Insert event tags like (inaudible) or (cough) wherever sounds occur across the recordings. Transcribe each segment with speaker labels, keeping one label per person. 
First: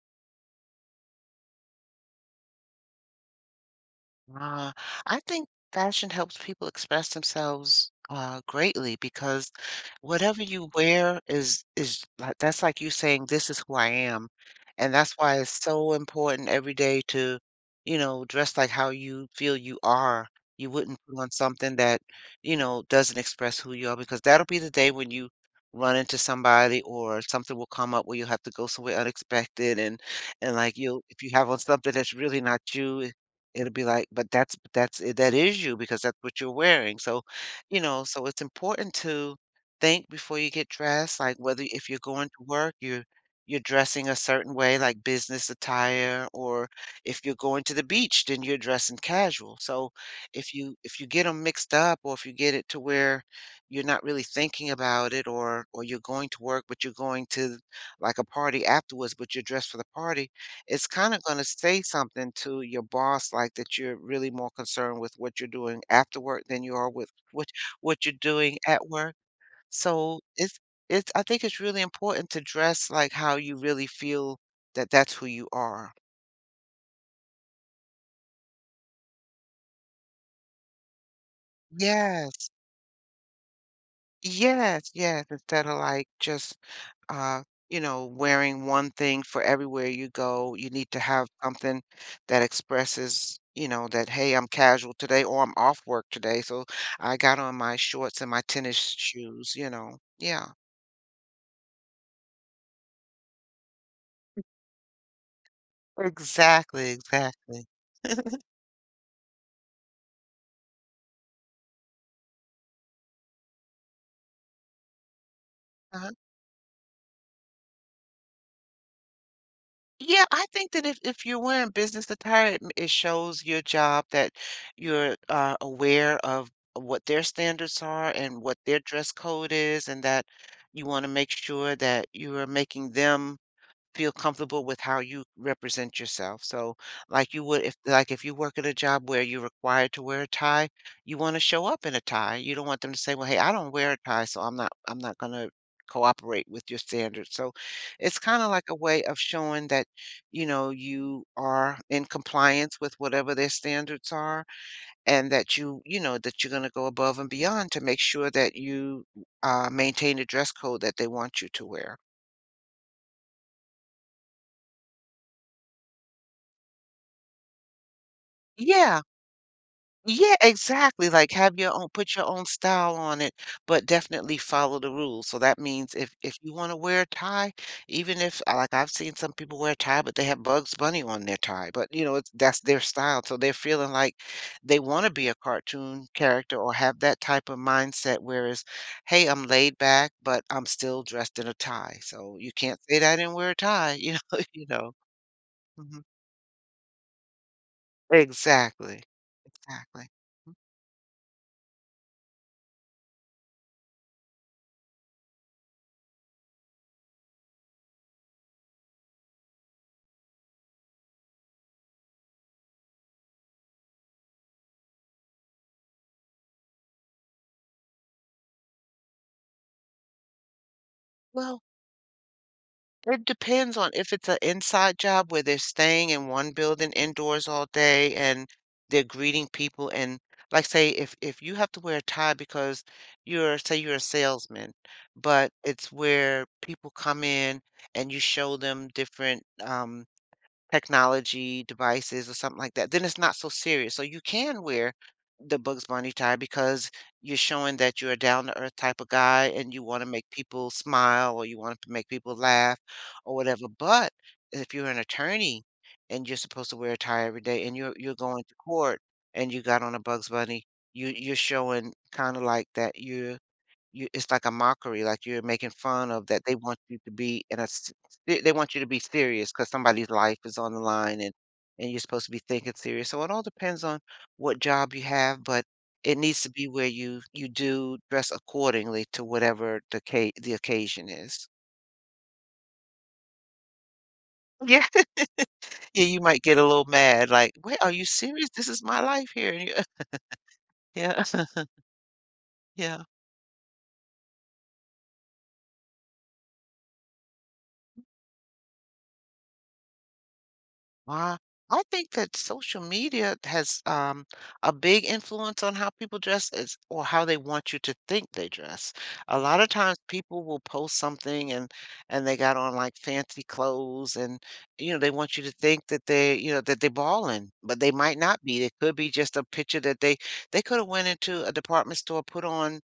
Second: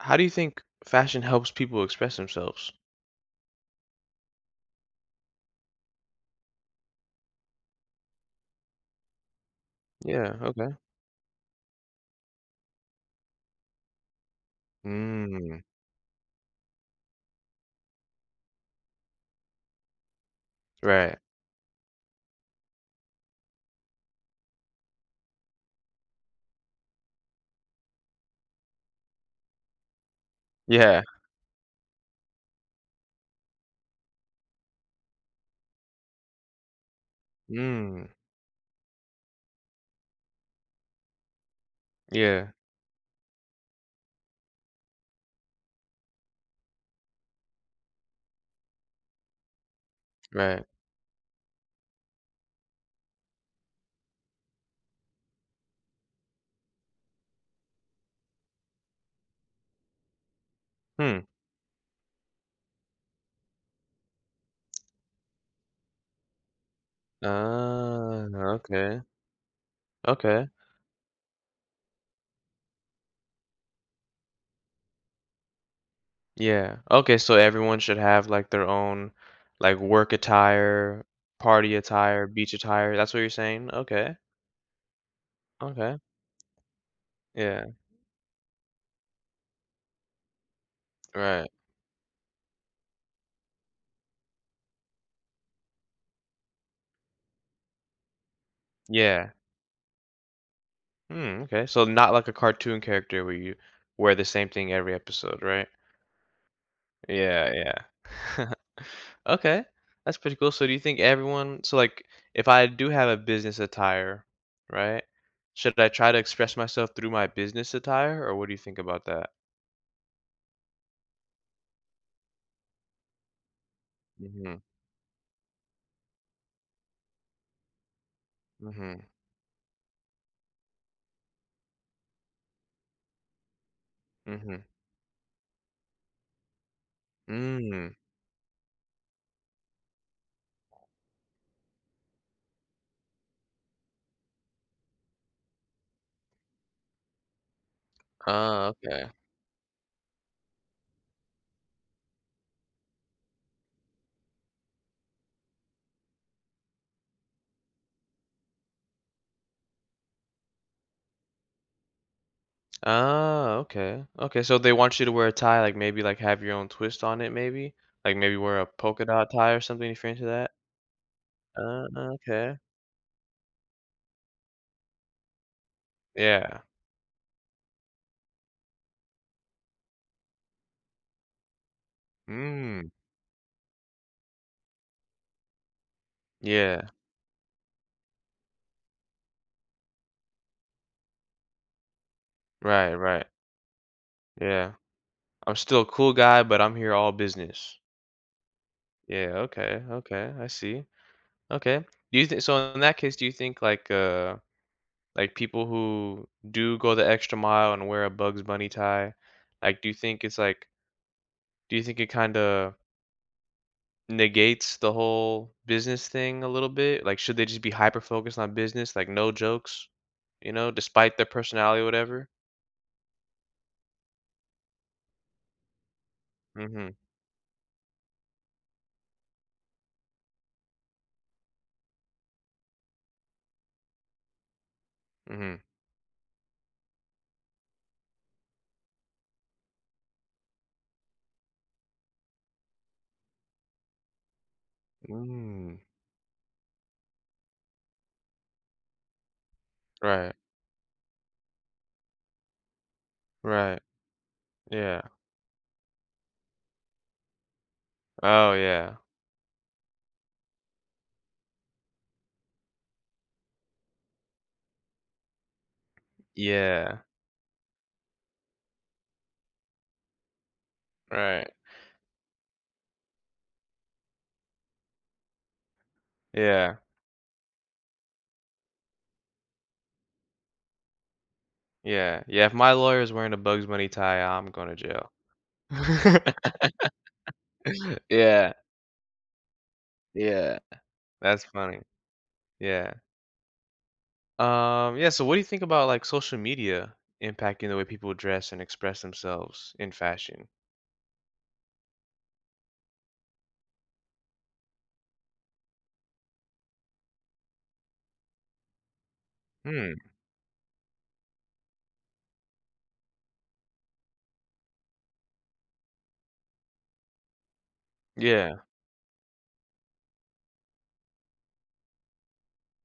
Speaker 1: How do you think fashion helps people express themselves?
Speaker 2: Ah, I think fashion helps people express themselves greatly because
Speaker 1: Yeah,
Speaker 2: whatever you
Speaker 1: okay.
Speaker 2: wear is like that's like you saying this is who I am, and that's why it's
Speaker 1: Mm,
Speaker 2: so important every day to dress like how you feel you are. You wouldn't
Speaker 1: right.
Speaker 2: put on something that doesn't express who you are, because that'll be the day when you run into somebody or something will come up where you'll have to go somewhere unexpected, and like
Speaker 1: Yeah.
Speaker 2: you'll, if you have on something that's really not you, it'll be like, but that's it, that is you because that's what you're wearing. So, you know,
Speaker 1: Mm,
Speaker 2: so it's important to think before you get dressed, like whether if you're going to
Speaker 1: yeah,
Speaker 2: work, you're dressing a certain way, like business attire, or if you're going to the beach, then you're dressing casual. So
Speaker 1: right.
Speaker 2: if you get them mixed up, or if you get it to where you're not really thinking about it, or you're going to work but you're going to like a party afterwards, but you're dressed for the party, it's kind
Speaker 1: Hmm.
Speaker 2: of going to say something to your boss, like that you're really more concerned with what you're doing after work than you are with what you're
Speaker 1: Ah,
Speaker 2: doing at
Speaker 1: okay.
Speaker 2: work. So
Speaker 1: Okay.
Speaker 2: it's I think it's really important to dress like how you really feel that that's who you are.
Speaker 1: Yeah. Okay, so everyone should have like their own like work attire, party attire,
Speaker 2: Yes.
Speaker 1: beach attire. That's what you're saying? Okay.
Speaker 2: Yes, yes, instead of
Speaker 1: Okay.
Speaker 2: like just uh,
Speaker 1: Yeah.
Speaker 2: wearing one thing for everywhere you go, you need to have
Speaker 1: Right.
Speaker 2: something that expresses, you know, that hey, I'm casual today or I'm off work today, so I got on my shorts and my tennis
Speaker 1: Yeah.
Speaker 2: shoes, you know. Yeah.
Speaker 1: Hmm, okay. So not like a cartoon character where you wear the same thing every episode, right?
Speaker 2: Exactly,
Speaker 1: Yeah,
Speaker 2: exactly.
Speaker 1: yeah. (laughs) Okay, that's pretty cool. So do you think everyone so, if I do have a business attire, right, should I try to express myself through my business attire, or what do you think about that?
Speaker 2: Yeah, I think that if you're wearing business attire, it, it shows your job that
Speaker 1: Mhm,
Speaker 2: you're aware of what their standards are and what their
Speaker 1: mhm,
Speaker 2: dress code is, and that you want to make sure that you are making them feel
Speaker 1: mhm,
Speaker 2: comfortable with how you represent yourself. So, like you would, if
Speaker 1: mm.
Speaker 2: like if you work at a job where you're required to wear a tie, you want to show up in a tie. You don't want them to say, "Well, hey, I don't wear a tie, so I'm not going to cooperate with your standards." So, it's kind of
Speaker 1: Oh,
Speaker 2: like a way
Speaker 1: okay.
Speaker 2: of showing that, you know, you are in compliance with whatever their standards are, and that you know, that you're going to go above and beyond to make sure that you maintain the dress code that they want you to wear.
Speaker 1: Oh, okay, okay, so they want you to wear a tie, like, maybe, like, have your own twist on it maybe? Like, maybe wear a
Speaker 2: Yeah.
Speaker 1: polka dot tie or something if you're into
Speaker 2: Yeah,
Speaker 1: that?
Speaker 2: exactly. Like have your
Speaker 1: Uh,
Speaker 2: own, put your own
Speaker 1: okay.
Speaker 2: style on it, but definitely follow the rules. So that means if you
Speaker 1: Yeah.
Speaker 2: want to wear a tie, even if like I've seen some people wear a tie, but they have Bugs Bunny on their tie. But you know, it's that's their
Speaker 1: Mm,
Speaker 2: style. So they're feeling like they want to be a cartoon character or
Speaker 1: yeah.
Speaker 2: have that type of mindset, whereas, hey, I'm laid back, but I'm still dressed in a tie. So you can't
Speaker 1: Right,
Speaker 2: say that
Speaker 1: right.
Speaker 2: and wear a tie, (laughs) you know, you
Speaker 1: Yeah.
Speaker 2: know.
Speaker 1: I'm still a
Speaker 2: Mhm.
Speaker 1: cool guy, but I'm here all business.
Speaker 2: Exactly.
Speaker 1: Yeah, okay,
Speaker 2: Exactly.
Speaker 1: okay, I see. Okay. Do you think so in that case, do you think like people who do go the extra mile and wear a Bugs Bunny tie, like do you think it's like do you think it kind of negates the whole business thing a little bit? Like should they just be hyper focused on business, like no jokes, you know, despite their
Speaker 2: Well,
Speaker 1: personality or whatever?
Speaker 2: it depends on if it's an inside job where they're staying in one building
Speaker 1: Mhm.
Speaker 2: indoors all day and they're greeting people and, like say if you have to wear a tie because you're, say you're a salesman, but
Speaker 1: Mhm.
Speaker 2: it's where people come in and you show them different technology devices or something like that, then it's not so serious. So you can wear the
Speaker 1: Mm.
Speaker 2: Bugs Bunny tie because you're showing that you're a down to earth type of guy and you want to make
Speaker 1: Right.
Speaker 2: people smile or you want to make people laugh or whatever.
Speaker 1: Right.
Speaker 2: But if you're an
Speaker 1: Yeah.
Speaker 2: attorney and you're supposed to wear a tie every day, and you're going
Speaker 1: Oh
Speaker 2: to
Speaker 1: yeah.
Speaker 2: court and you got on a Bugs Bunny, you you're showing kind of like that you're you, it's like a mockery, like you're making fun of that they want
Speaker 1: Yeah.
Speaker 2: you to be in a they want you to be serious because somebody's life is on the line,
Speaker 1: Right.
Speaker 2: and you're supposed to be thinking serious. So it all depends on what job you have, but it needs to be
Speaker 1: Yeah.
Speaker 2: where you do dress accordingly to whatever the the occasion is.
Speaker 1: Yeah, yeah, if my lawyer's wearing a Bugs Bunny tie, I'm going to
Speaker 2: Yeah, (laughs)
Speaker 1: jail.
Speaker 2: yeah, you might get
Speaker 1: (laughs)
Speaker 2: a little mad, like, wait, are you serious?
Speaker 1: Yeah,
Speaker 2: This is my life here. And you- (laughs)
Speaker 1: yeah.
Speaker 2: Yeah,
Speaker 1: That's
Speaker 2: (laughs)
Speaker 1: funny. Yeah.
Speaker 2: yeah.
Speaker 1: Yeah, so what do you think about, like, social media impacting the way people dress and express themselves in fashion?
Speaker 2: Uh, I think that social media has a big influence on how people dress, is, or how they want you to think they dress. A lot of times
Speaker 1: Hmm,
Speaker 2: people will post something, and they got on like fancy clothes, and you know they want you to think that they, you know, that they're balling, but they might not
Speaker 1: yeah,
Speaker 2: be. It could be just a picture that they could have went into a department store, put on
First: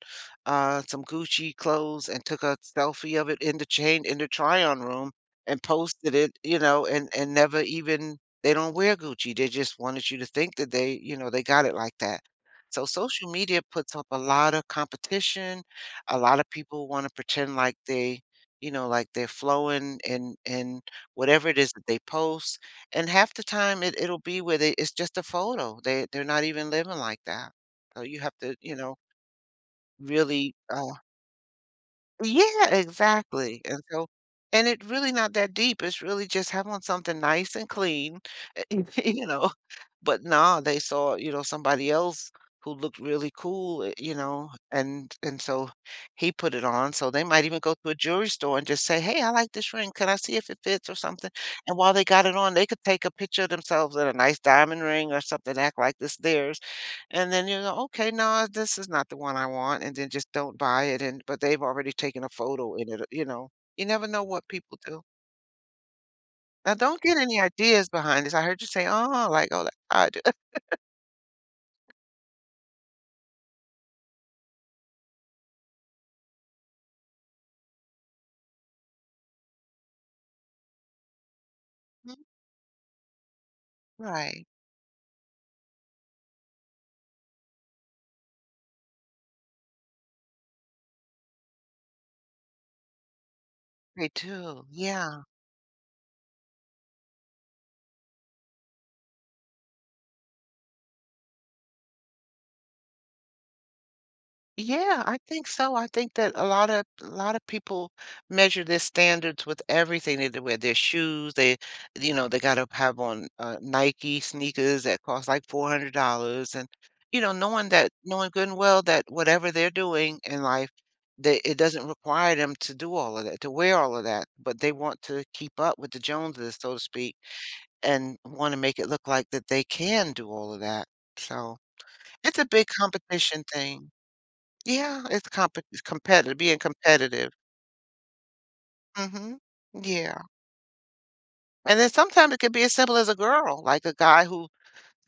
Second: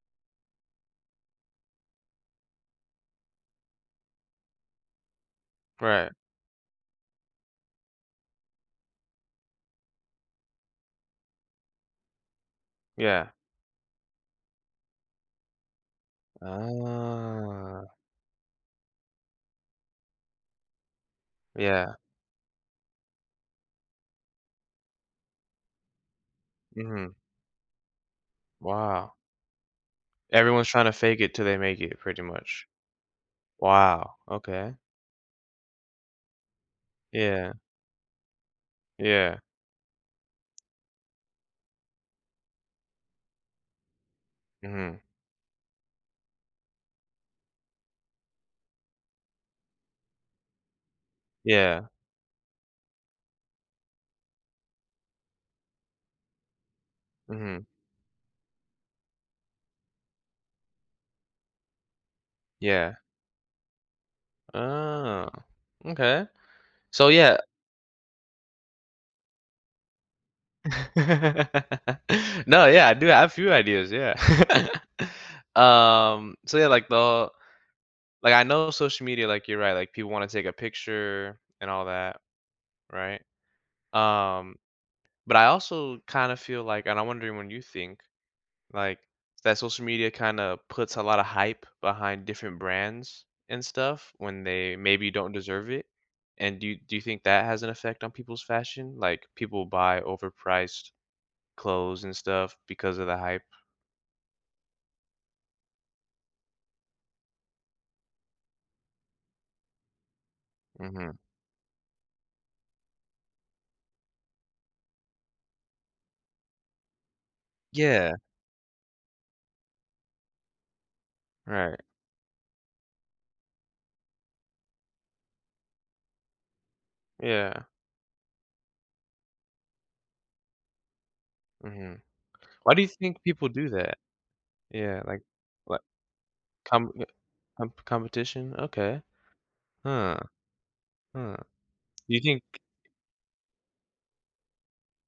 Speaker 2: some Gucci clothes and took a selfie of it in the chain in the try-on room and
Speaker 1: right,
Speaker 2: posted it, you know, and never even, they don't wear Gucci. They just wanted you to think that they, you know, they got it like that. So
Speaker 1: yeah.
Speaker 2: social media puts up a lot of competition. A lot of people want to pretend like
Speaker 1: Ah,
Speaker 2: they, you know, like they're flowing in whatever it is that
Speaker 1: yeah,
Speaker 2: they post. And half the time it, it'll be where they, it's just a photo. They're not even living
Speaker 1: mhm,
Speaker 2: like that. So you have to, you know,
Speaker 1: wow.
Speaker 2: really
Speaker 1: Everyone's trying to fake it till they make it, pretty much.
Speaker 2: yeah, exactly, and so,
Speaker 1: Wow,
Speaker 2: and
Speaker 1: okay.
Speaker 2: it really not that deep, it's really just having something
Speaker 1: Yeah,
Speaker 2: nice and clean, (laughs) you
Speaker 1: yeah,
Speaker 2: know, but nah, they saw, you know, somebody else who looked really cool, eh, you know,
Speaker 1: mhm,
Speaker 2: and so he put it on, so they might even go to a jewelry store and just say, "Hey, I like this ring, can I see if it fits or something?" And
Speaker 1: yeah,
Speaker 2: while they got it on, they could take a picture of themselves in a nice diamond ring or something, act like this theirs, and then you
Speaker 1: mhm,
Speaker 2: go, "Okay, no, this is not the one I want," and then just don't buy it, and but they've already taken a photo in
Speaker 1: yeah.
Speaker 2: it, you know? You never know what people do.
Speaker 1: Oh, okay.
Speaker 2: Now don't
Speaker 1: So,
Speaker 2: get
Speaker 1: yeah
Speaker 2: any ideas behind this. I heard you say, "Oh," like, "Oh, that's how I do."
Speaker 1: (laughs) No, yeah, I do have a few ideas, yeah. (laughs) So yeah, like the like I know social media, like you're right, like people want to take a picture and all that,
Speaker 2: (laughs)
Speaker 1: right?
Speaker 2: Right.
Speaker 1: Um, but I also kind of feel like, and I'm wondering when you think, like that social media kind of puts a lot of hype behind different brands and
Speaker 2: They
Speaker 1: stuff when
Speaker 2: do,
Speaker 1: they maybe
Speaker 2: yeah.
Speaker 1: don't deserve it. And do you think that has an effect on people's fashion? Like people buy overpriced clothes and stuff because of the hype.
Speaker 2: Yeah, I think so. I think that a lot of people measure their standards with everything they do, with their
Speaker 1: Mhm.
Speaker 2: shoes. They, you know, they got to have on Nike sneakers that cost like $400, and you know, knowing that,
Speaker 1: Yeah,
Speaker 2: knowing good and well that whatever they're doing in life, they, it
Speaker 1: right.
Speaker 2: doesn't require them to do all of that, to wear all of that, but they want to keep up with the Joneses, so to speak,
Speaker 1: Yeah.
Speaker 2: and want to make it look like that they can do all of that. So
Speaker 1: Mhm.
Speaker 2: it's a big
Speaker 1: Why do you think
Speaker 2: competition
Speaker 1: people do
Speaker 2: thing.
Speaker 1: that? Yeah,
Speaker 2: Yeah, it's
Speaker 1: like
Speaker 2: competitive, being
Speaker 1: com uh,
Speaker 2: competitive.
Speaker 1: com competition? Okay.
Speaker 2: Mhm.
Speaker 1: Huh,
Speaker 2: Yeah,
Speaker 1: huh.
Speaker 2: and then
Speaker 1: Do you
Speaker 2: sometimes it
Speaker 1: think
Speaker 2: could be as simple as a girl, like a guy who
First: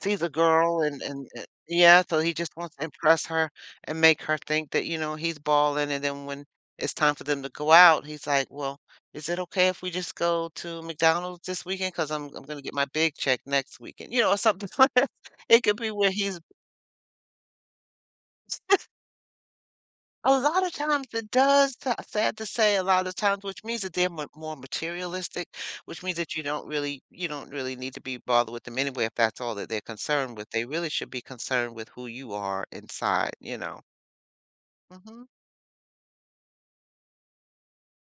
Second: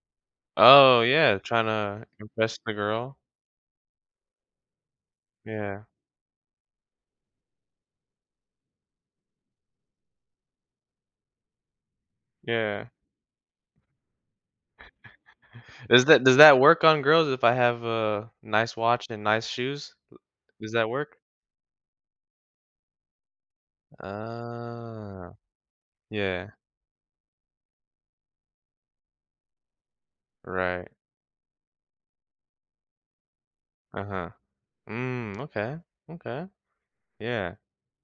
Speaker 2: sees a girl
Speaker 1: Oh,
Speaker 2: and and
Speaker 1: yeah,
Speaker 2: and
Speaker 1: trying
Speaker 2: yeah,
Speaker 1: to
Speaker 2: so he just
Speaker 1: impress the
Speaker 2: wants to
Speaker 1: girl?
Speaker 2: impress her and make her think that, you know, he's
Speaker 1: Yeah,
Speaker 2: balling, and then when it's time for them to go out, he's like, "Well, is it okay if we just go to McDonald's this weekend? Because I 'Cause I'm gonna get
Speaker 1: yeah.
Speaker 2: my big check next weekend," you know, or something (laughs) like that. It could be where
Speaker 1: Does
Speaker 2: he's,
Speaker 1: that work on girls if I have a nice watch and nice shoes?
Speaker 2: a lot
Speaker 1: Does
Speaker 2: of
Speaker 1: that
Speaker 2: times
Speaker 1: work?
Speaker 2: it does, sad to say, a lot of times, which means that they're more
Speaker 1: Ah,
Speaker 2: materialistic, which means that you
Speaker 1: yeah,
Speaker 2: don't really, you don't really need to be bothered with them anyway if that's all that they're concerned with. They
Speaker 1: right.
Speaker 2: really should be concerned with who you are inside, you know.
Speaker 1: Uh-huh.
Speaker 2: Hmm.
Speaker 1: Mm, okay, okay. Yeah.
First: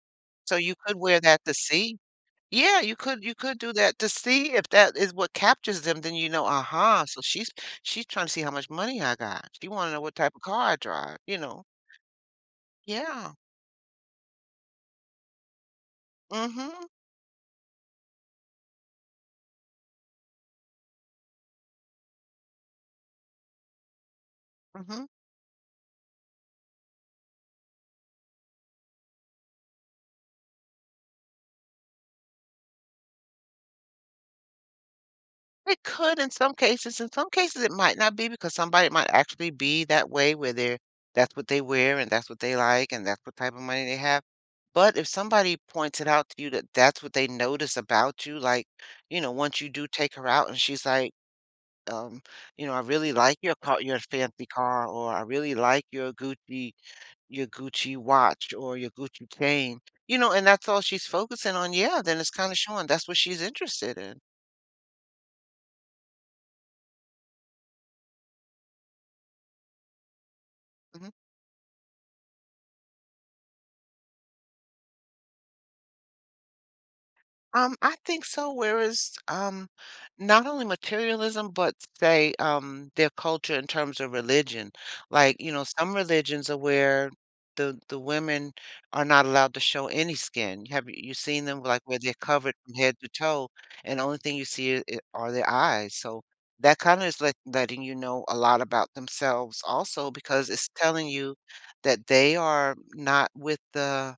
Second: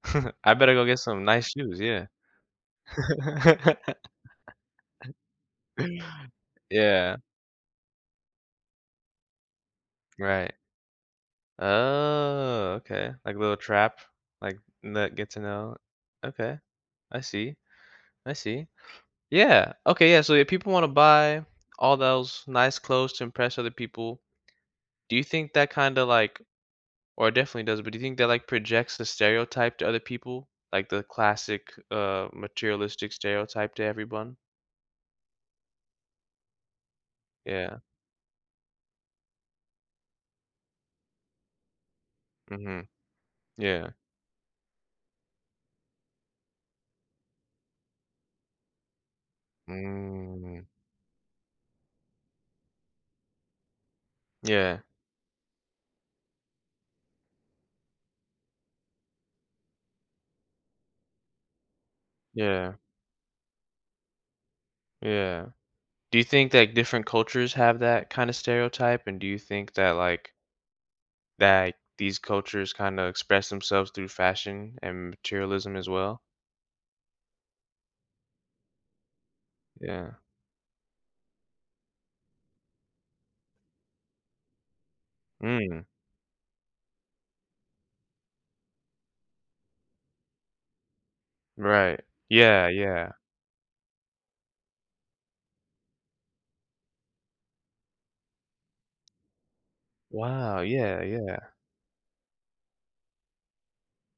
Speaker 1: (laughs) I
Speaker 2: So
Speaker 1: better
Speaker 2: you
Speaker 1: go
Speaker 2: could
Speaker 1: get
Speaker 2: wear
Speaker 1: some
Speaker 2: that
Speaker 1: nice
Speaker 2: to
Speaker 1: shoes,
Speaker 2: see.
Speaker 1: yeah.
Speaker 2: Yeah, you could do that to
Speaker 1: (laughs)
Speaker 2: see if that is what captures them, then you know, aha,
Speaker 1: Yeah,
Speaker 2: so she's trying to see how much money I got. She want to know what type of
Speaker 1: right.
Speaker 2: car I drive, you know.
Speaker 1: Oh, okay.
Speaker 2: Yeah.
Speaker 1: Like a little trap, like, that get to know Okay,
Speaker 2: Mm-hmm.
Speaker 1: I see, I see. Yeah, okay, yeah, so if people wanna buy all those nice clothes to impress other people,
Speaker 2: Mm-hmm.
Speaker 1: do you think that kinda, like or it definitely does, but do you think that, like, projects the stereotype to other people? Like the classic, materialistic stereotype to everyone?
Speaker 2: It could in some cases. In some cases, it
Speaker 1: Yeah,
Speaker 2: might not be because somebody might actually be that way where they're, that's what they wear and that's what they
Speaker 1: mhm,
Speaker 2: like and that's what type of money
Speaker 1: yeah.
Speaker 2: they have. But if somebody points it out to you that that's what they notice about you, like, once you do take her out and
Speaker 1: Mm,
Speaker 2: she's like, um, I really like your car, your fancy
Speaker 1: yeah.
Speaker 2: car, or I really like your Gucci watch or your Gucci chain, and that's all she's focusing on. Yeah, then it's kind of
Speaker 1: Yeah,
Speaker 2: showing that's what she's interested in.
Speaker 1: yeah. Do you think that different cultures have that kinda stereotype, and do you think that, like, that these cultures kinda express themselves through fashion and materialism as well?
Speaker 2: I think so, whereas,
Speaker 1: Yeah.
Speaker 2: not only materialism, but say, their culture in terms of religion. Like,
Speaker 1: Mm,
Speaker 2: some religions are where the women are not allowed to show any skin. Have you seen them like where
Speaker 1: right.
Speaker 2: they're covered
Speaker 1: Yeah,
Speaker 2: from head to
Speaker 1: yeah.
Speaker 2: toe, and the only thing you see I are their eyes. So that kinda is letting you know a lot about themselves also because
Speaker 1: Wow,
Speaker 2: it's
Speaker 1: yeah,
Speaker 2: telling you
Speaker 1: yeah.
Speaker 2: that they are not with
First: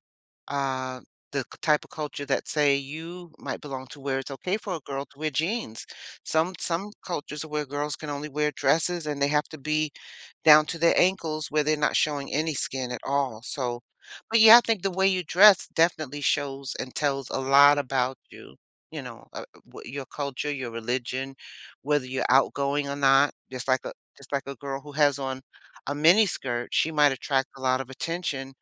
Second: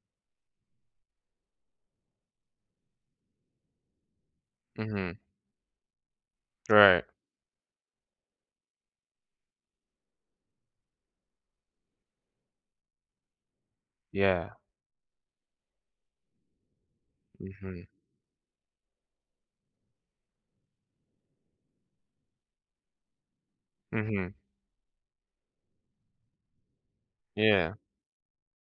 Speaker 2: uh the type of culture that say you might belong to where it's okay for a girl
Speaker 1: Mhm.
Speaker 2: to wear jeans. Some
Speaker 1: Right.
Speaker 2: cultures where girls can only wear dresses and they have to be down to their ankles where they're not showing any skin at all. So, but
Speaker 1: Yeah.
Speaker 2: yeah, I think the way you dress definitely shows and tells a lot
Speaker 1: Mhm.
Speaker 2: about you. You know, uh, your culture, your religion, whether you're outgoing or not. Just
Speaker 1: Mhm.
Speaker 2: like a girl who has on a mini skirt, she might attract a
Speaker 1: Yeah.
Speaker 2: lot of attention,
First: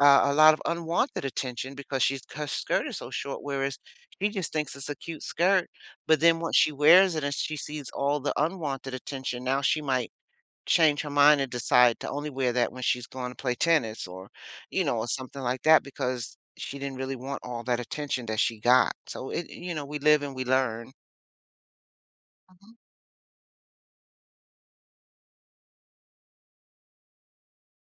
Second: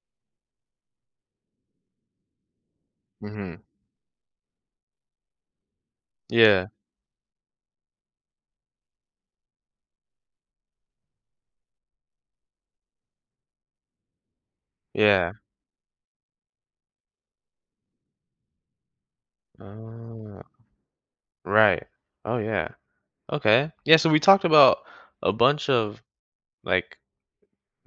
Speaker 2: a lot of unwanted attention because she's her skirt is so short,
Speaker 1: Mhm.
Speaker 2: whereas she just thinks it's a cute skirt. But then once
Speaker 1: Yeah.
Speaker 2: she wears it and she sees all the unwanted attention, now she might change her mind and decide to only wear that when she's going to play tennis or, or
Speaker 1: Yeah.
Speaker 2: something like that because she didn't really want all that attention that she got. So it, we live and
Speaker 1: Oh,
Speaker 2: we learn.
Speaker 1: right. Oh, yeah. Okay. Yeah, so we talked about a bunch of, like,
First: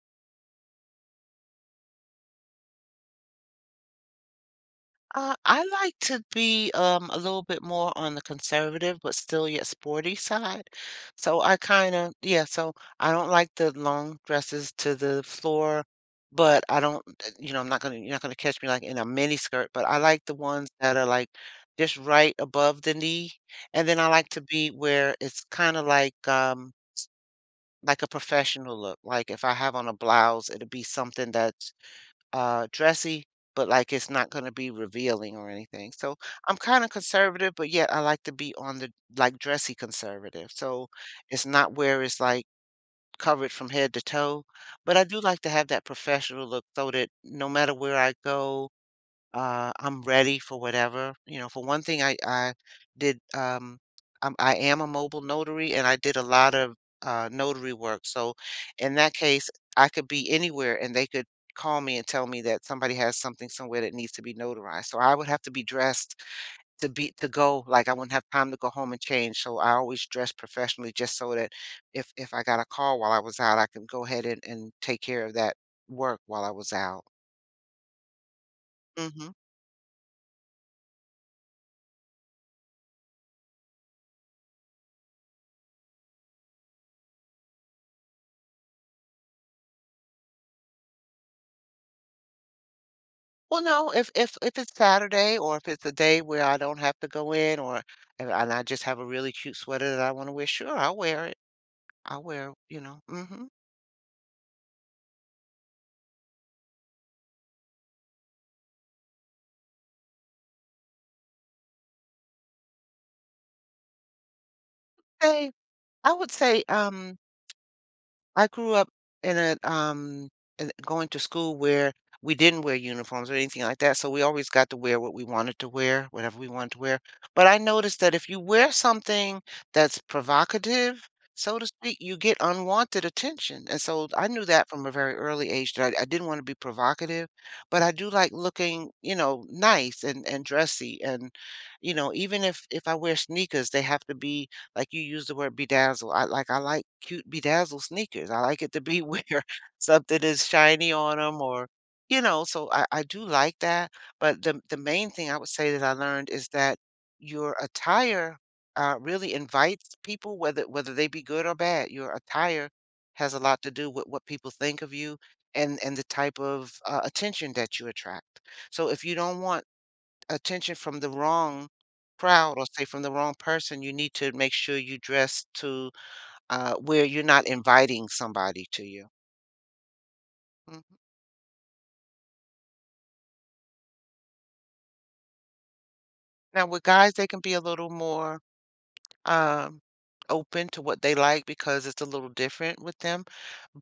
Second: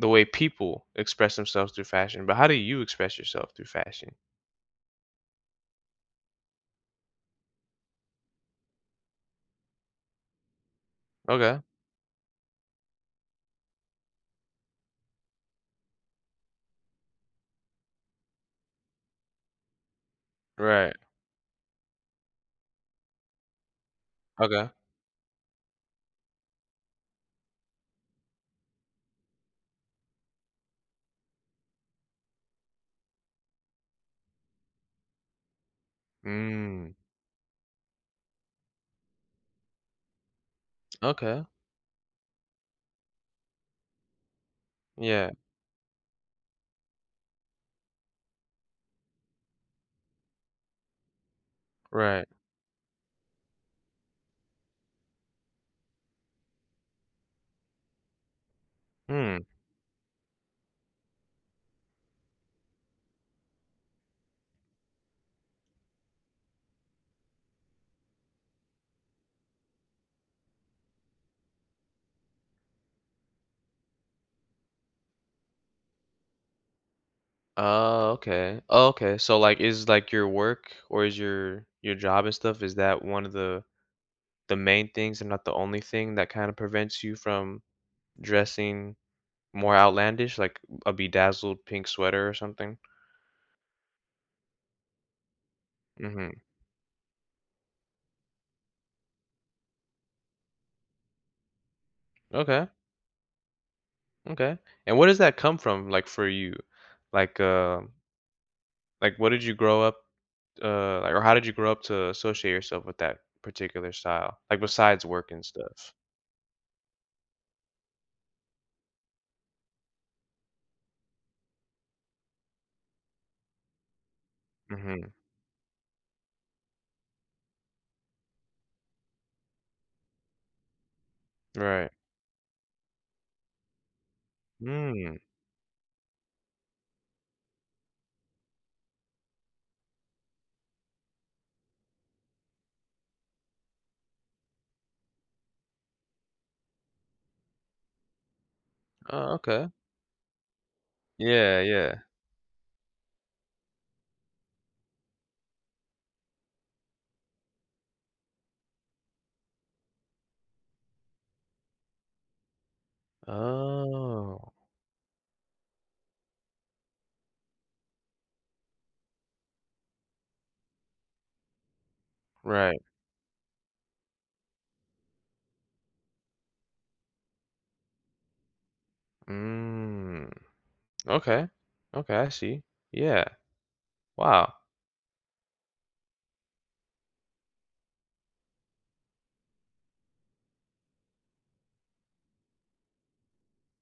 Speaker 1: the way people express themselves through fashion, but how do you express yourself through fashion?
Speaker 2: I like to be a little bit more on the conservative, but still yet sporty side. So I
Speaker 1: Okay.
Speaker 2: kind of, yeah, so I don't like the long dresses to the floor, but I don't, I'm not gonna, you're not gonna catch me like in a mini skirt, but I like the ones
Speaker 1: Right.
Speaker 2: that are like just right above the knee. And then I like to be
Speaker 1: Okay.
Speaker 2: where it's kind of like a professional look. Like if I have on a blouse, it'll be something that's dressy, but like it's not going to be revealing or anything. So I'm kind of
Speaker 1: Mm.
Speaker 2: conservative, but yet I like to be on the like dressy conservative. So
Speaker 1: Okay.
Speaker 2: it's not where it's like covered from head to toe, but I do
Speaker 1: Yeah.
Speaker 2: like to have that professional look so that no matter where I go, I'm ready for whatever. You know, for one thing,
Speaker 1: Right.
Speaker 2: did um, I'm, I am a mobile notary, and I did a lot of notary work. So, in that
Speaker 1: Hmm.
Speaker 2: case, I could be anywhere, and they could call me and tell me that somebody has something somewhere that needs to be notarized. So I would have to be dressed to be to go. Like I wouldn't have time to go home and change. So I always dress professionally, just so that if I got a call while I was out, I could go ahead and take care of that work while I was out.
Speaker 1: Oh, okay. Oh, okay.
Speaker 2: Mm-hmm.
Speaker 1: So like is like your work or is your job and stuff, is that one of the main things and not the only thing that kind of prevents you from dressing more outlandish, like a bedazzled pink sweater or something?
Speaker 2: Well, no, if it's Saturday or if it's a day
Speaker 1: Mm-hmm.
Speaker 2: where I don't have to go in or and I just have a really cute sweater that I want to wear, sure, I'll wear it. I'll wear,
Speaker 1: Okay. Okay. And where does that come from, like for you? Like, like, what did you grow up, like, or how did you grow up to associate yourself with that particular style? Like, besides work and
Speaker 2: Hey,
Speaker 1: stuff.
Speaker 2: I would say, I grew up in a going to school where we didn't wear uniforms or anything like that, so we always got to wear
Speaker 1: Mhm.
Speaker 2: what we wanted to wear, whatever we wanted to wear. But I noticed that if you wear something that's provocative, so to
Speaker 1: Right.
Speaker 2: speak, you get unwanted attention. And so I knew that from a very
Speaker 1: Mm.
Speaker 2: early age that I didn't want to be provocative, but I do like looking, nice and dressy and even if I wear sneakers, they have to be like you use the word bedazzle. I like cute bedazzle sneakers. I like it to be where
Speaker 1: Oh, okay.
Speaker 2: (laughs) something is shiny on them
Speaker 1: Yeah,
Speaker 2: or
Speaker 1: yeah.
Speaker 2: so I do like that. But the main thing I would say that I learned is that your attire really invites people, whether they be good or bad. Your attire has a lot to do with what
Speaker 1: Oh,
Speaker 2: people think of you and the type of attention that you attract. So if you don't want attention from the wrong crowd or
Speaker 1: right.
Speaker 2: say from the wrong person, you need to make sure you dress to where you're not inviting somebody to you.
Speaker 1: Mm.
Speaker 2: Mhm.
Speaker 1: Okay. Okay, I see. Yeah. Wow.
Speaker 2: Now, with guys, they can be a little more um, open to what they like because it's a little different with them.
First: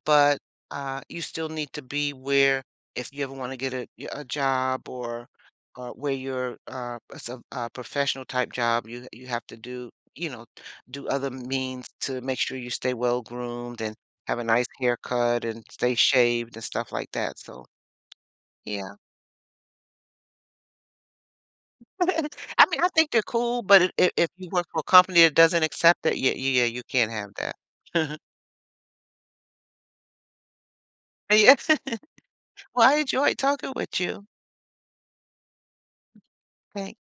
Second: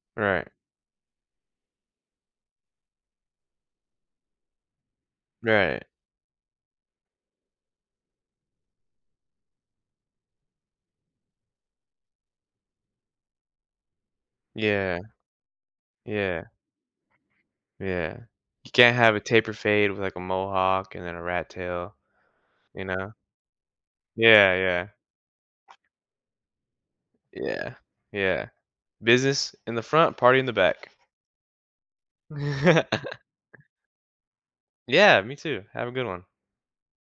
Speaker 2: But
Speaker 1: Right.
Speaker 2: you still need to be where if you ever want to get a job or
Speaker 1: Right.
Speaker 2: where you're a professional type job, you have to do you know do other means to make sure you stay well groomed and have a nice
Speaker 1: Yeah.
Speaker 2: haircut and stay
Speaker 1: Yeah.
Speaker 2: shaved and stuff like that. So
Speaker 1: Yeah. You can't
Speaker 2: yeah,
Speaker 1: have a taper fade with like a mohawk and then a rat tail,
Speaker 2: (laughs) I mean
Speaker 1: you
Speaker 2: I think
Speaker 1: know?
Speaker 2: they're cool, but if you
Speaker 1: Yeah,
Speaker 2: work for a
Speaker 1: yeah.
Speaker 2: company that doesn't accept that, yeah, yeah, you can't have that.
Speaker 1: Yeah.
Speaker 2: (laughs)
Speaker 1: Yeah. Business in the front, party in the back.
Speaker 2: Yeah. (laughs) Well, I
Speaker 1: (laughs)
Speaker 2: enjoyed talking with you.
Speaker 1: Yeah, me too. Have a good one.
Speaker 2: Thanks.